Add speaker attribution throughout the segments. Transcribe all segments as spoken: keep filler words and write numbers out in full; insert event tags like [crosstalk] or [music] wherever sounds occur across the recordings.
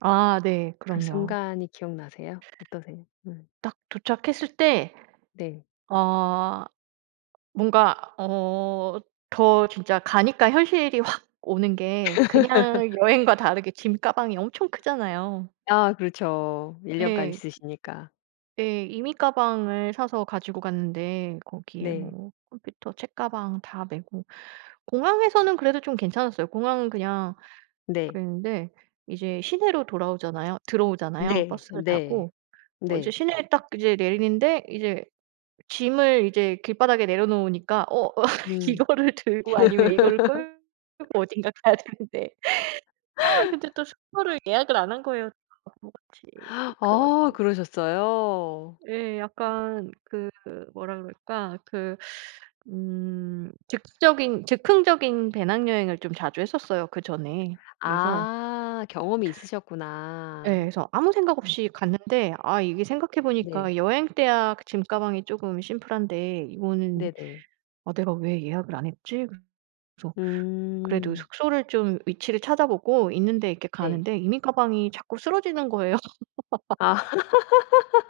Speaker 1: 아. 네.
Speaker 2: 그
Speaker 1: 그럼요.
Speaker 2: 순간이 기억나세요? 어떠세요? 네.
Speaker 1: 딱 도착했을 때
Speaker 2: 네.
Speaker 1: 어. 뭔가 어 더 진짜 가니까 현실이 확 오는 게 그냥
Speaker 2: [laughs]
Speaker 1: 여행과 다르게 짐 가방이 엄청 크잖아요.
Speaker 2: 아. 그렇죠. 일 년 간
Speaker 1: 네.
Speaker 2: 있으시니까.
Speaker 1: 네. 이민 가방을 사서 가지고 갔는데 거기에
Speaker 2: 네.
Speaker 1: 뭐 컴퓨터, 책가방 다 메고 공항에서는 그래도 좀 괜찮았어요. 공항은 그냥
Speaker 2: 네.
Speaker 1: 그랬는데 이제 시내로 돌아오잖아요 들어오잖아요
Speaker 2: 네.
Speaker 1: 버스를
Speaker 2: 네.
Speaker 1: 타고. 어 이제
Speaker 2: 네.
Speaker 1: 시내에 딱 이제 내리는데 이제 짐을 이제 길바닥에 내려놓으니까 어 [laughs]
Speaker 2: 음.
Speaker 1: 이거를 들고 아니면 이거를
Speaker 2: [laughs]
Speaker 1: 끌고 어딘가 가야 되는데 아 근데 또 숙소를 예약을 안 한 거예요. 바보같이. 그래
Speaker 2: 아.
Speaker 1: 가지고
Speaker 2: 그러셨어요?
Speaker 1: 예. 약간 그 뭐라 그럴까? 그 음 즉적인 즉흥적인 배낭여행을 좀 자주 했었어요 그전에. 그래서
Speaker 2: 아. 경험이 있으셨구나.
Speaker 1: 예. 그래서 아무 생각 없이 갔는데 아 이게 생각해
Speaker 2: 네.
Speaker 1: 보니까 여행 때야 그 짐가방이 조금 심플한데 이거는
Speaker 2: 네네.
Speaker 1: "아 내가 왜 예약을 안 했지?" 그래서 그래도
Speaker 2: 음.
Speaker 1: 숙소를 좀 위치를 찾아보고 있는데 이렇게
Speaker 2: 네.
Speaker 1: 가는데 이민가방이 자꾸 쓰러지는 거예요. [laughs]
Speaker 2: 아.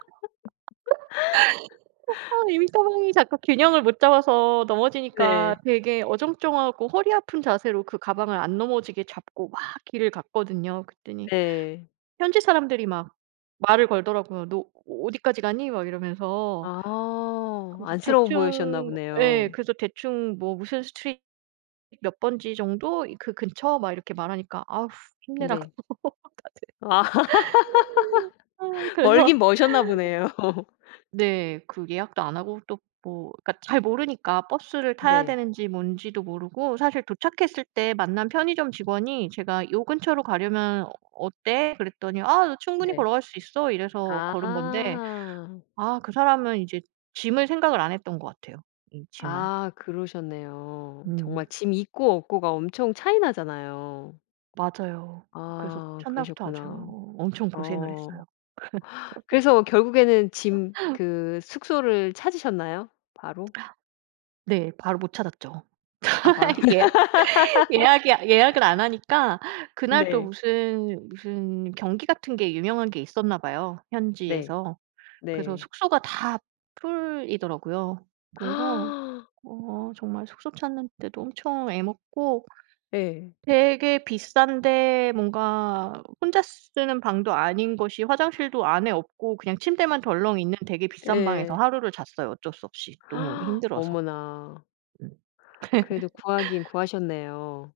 Speaker 1: [laughs] 아 이민가방이 자꾸 균형을 못 잡아서 넘어지니까
Speaker 2: 네.
Speaker 1: 되게 어정쩡하고 허리 아픈 자세로 그 가방을 안 넘어지게 잡고 막 길을 갔거든요. 그랬더니
Speaker 2: 네.
Speaker 1: 현지 사람들이 막 말을 걸더라고요. "너 어 어디까지 가니?" 막 이러면서.
Speaker 2: 아.
Speaker 1: 그래서
Speaker 2: 안쓰러워 보이셨나
Speaker 1: 대충 예
Speaker 2: 보네요.
Speaker 1: 그래서 대충 뭐 무슨 Street, 몇 번지 정도 이 그 근처 막 이렇게 말하니까 "아우 힘내."라고
Speaker 2: 네. 아.
Speaker 1: [laughs] 다들 아우
Speaker 2: [laughs] 멀긴
Speaker 1: 그래서
Speaker 2: 머셨나 보네요.
Speaker 1: 네. 그 예약도 안 하고 또 뭐 그니까 잘 모르니까 버스를 타야
Speaker 2: 네.
Speaker 1: 되는지 뭔지도 모르고 사실 도착했을 때 만난 편의점 직원이 제가 요 근처로 가려면 어 어때? 그랬더니 "아 너 충분히
Speaker 2: 네.
Speaker 1: 걸어갈 수 있어." 이래서
Speaker 2: 아.
Speaker 1: 걸은 건데 아 그 사람은 이제 짐을 생각을 안 했던 것 같아요. 이 짐을.
Speaker 2: 아. 그러셨네요. 정말
Speaker 1: 음.
Speaker 2: 짐 있고 없고가 엄청 차이 나잖아요.
Speaker 1: 맞아요. 그래서
Speaker 2: 아.
Speaker 1: 첫날부터 아주
Speaker 2: 그러셨구나.
Speaker 1: 엄청 고생을
Speaker 2: 어
Speaker 1: 했어요.
Speaker 2: 그래서 결국에는 짐
Speaker 1: [laughs]
Speaker 2: 그 숙소를 찾으셨나요? 바로?
Speaker 1: 네. 바로 못 찾았죠.
Speaker 2: 아 바로
Speaker 1: [laughs] 예 예약이
Speaker 2: [laughs]
Speaker 1: 예약을 안 하니까 그날 또
Speaker 2: 네.
Speaker 1: 무슨 무슨 경기 같은 게 유명한 게 있었나 봐요,
Speaker 2: 네.
Speaker 1: 현지에서. 그래서
Speaker 2: 네.
Speaker 1: 숙소가 다 풀이더라고요. 그래서
Speaker 2: [gasps]
Speaker 1: 어 정말 숙소 찾는데도 엄청 애먹고
Speaker 2: 예.
Speaker 1: 되게 비싼데 뭔가 혼자 쓰는 방도 아닌 것이 화장실도 안에 없고 그냥 침대만 덜렁 있는 되게 비싼 방에서
Speaker 2: 예.
Speaker 1: 하루를 잤어요. 어쩔 수 없이. 너무
Speaker 2: [gasps]
Speaker 1: 힘들어서.
Speaker 2: 어머나. 그래도 구하긴
Speaker 1: [laughs]
Speaker 2: 구하셨네요.